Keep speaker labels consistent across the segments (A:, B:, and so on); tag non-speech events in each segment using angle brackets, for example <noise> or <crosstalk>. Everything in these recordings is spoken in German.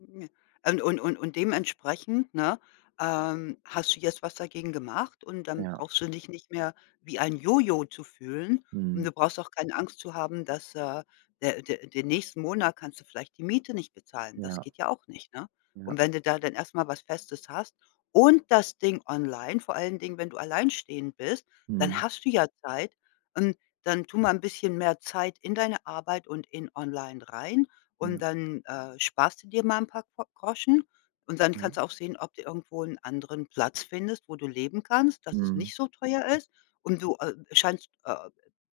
A: <unintelligible> Und und und und dementsprechend, ne, ähm, hast du jetzt was dagegen gemacht und dann
B: Ja.
A: brauchst du dich nicht mehr wie ein Jojo zu fühlen und
B: Mhm.
A: du brauchst auch keine Angst zu haben, dass, äh, der der den nächsten Monat kannst du vielleicht die Miete nicht bezahlen. Das
B: Ja.
A: geht ja auch nicht, ne, und
B: Ja.
A: wenn du da dann erst mal was Festes hast und das Ding online, vor allen Dingen, wenn du alleinstehend bist, dann
B: Mhm.
A: hast du ja Zeit und dann tu mal 'n bisschen mehr Zeit in deine Arbeit und in online rein und
B: Ja.
A: dann, äh, sparst du dir mal paar Ko Groschen und dann kannst
B: Ja.
A: du auch sehen, ob du irgendwo 'n anderen Platz findest, wo du leben kannst, dass es
B: Mhm.
A: nicht so teuer ist und du, äh, scheinst, äh,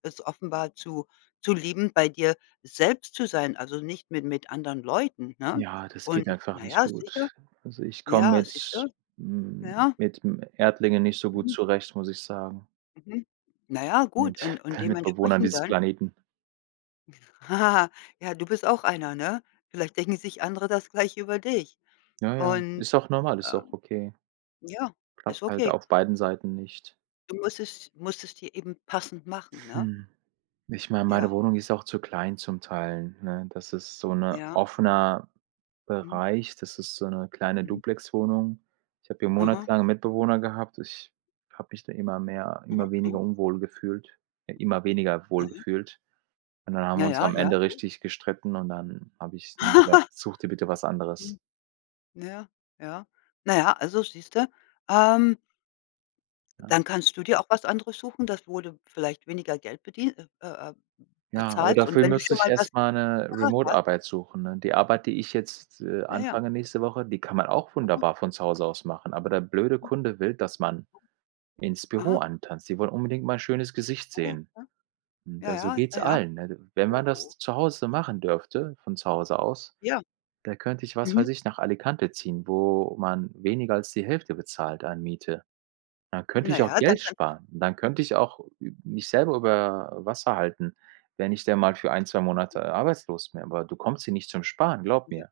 A: es offenbar zu zu lieben, bei dir selbst zu sein, also nicht mi mit anderen Leuten, ne,
B: Ja, das
A: und
B: geht einfach
A: na
B: nicht
A: ja, sicher.
B: gut. Also, ich komme
A: Ja, siehst
B: mit
A: du.
B: m
A: Ja.
B: mit, hm, Erdlingen nicht so gut
A: Mhm.
B: zurecht, muss ich sagen.
A: Mhm. Na ja, gut,
B: Mit
A: und und
B: Bewohnern
A: dementsprechend
B: dieses
A: dann
B: Planeten.
A: <chuckles> Ja, du bist auch einer, ne? Vielleicht denken sich andere das gleich über dich
B: Ja, ja,
A: und,
B: ist auch normal, ist auch
A: ähm
B: okay.
A: ja, ist
B: Klappt halt
A: okay.
B: auf beiden Seiten nicht.
A: Du musst es musst es dir eben passend machen, ne?
B: Hm, ich meine, meine
A: Ja.
B: Wohnung ist auch zu klein zum Teil, ne? Das ist so 'ner
A: Ja.
B: offener
A: Mhm.
B: Bereich, das ist so 'ne kleine
A: Mhm.
B: Duplexwohnung. Ich habe hier
A: Aha.
B: monatelang Mitbewohner gehabt. Ich habe mich da immer mehr
A: Mhm.
B: immer weniger
A: Mhm.
B: unwohl gefühlt äh, immer weniger wohl
A: Naja.
B: gefühlt und dann haben wir
A: Ja,
B: uns
A: ja.
B: am
A: Ja,
B: Ende
A: gut.
B: richtig gestritten und dann habe ich zu ihm gesagt:
A: <chuckles>
B: „Such dir bitte was anderes.“
A: Mhm. Naja, ja, naja, also siehst du? Ähm
B: Ja.
A: Dann kannst du dir auch was anderes suchen, das wo du vielleicht weniger Geld bedie äh, äh,
B: Ja, aber
A: bezahlst und
B: dafür
A: wenn du
B: müsste
A: schon
B: ich
A: mal was
B: erst mal 'ne
A: <unintelligible>
B: Remote-Arbeit suchen, ne? Die Arbeit, die ich jetzt, äh,
A: Naja.
B: anfange nächste Woche, die kann man auch
A: Mhm.
B: wunderbar von zu Hause aus machen, aber der blöde
A: Hm.
B: Kunde will, dass man ins Büro
A: Aha.
B: antanzt. Die wollen unbedingt mal schönes Gesicht
A: Ah, ja.
B: sehen.
A: Klar. Ja,
B: Da so
A: ja,
B: geht's
A: naja.
B: allen, ne? Wenn man
A: Oh, oh.
B: das zu Hause machen dürfte von zu Hause aus,
A: Ja.
B: da könnte ich, was weiß
A: Mhm.
B: ich, nach Alicante ziehen, wo man weniger als die Hälfte bezahlt an Miete. Dann könnte ich auch
A: Naja, dann
B: Geld
A: kann
B: sparen. Dann könnte ich auch ü mich selber über Wasser halten, wenn ich denn mal für 1, 2 Monate
A: Mhm.
B: arbeitslos bin. Aber du kommst hier nicht zum Sparen, glaub
A: Ja.
B: mir.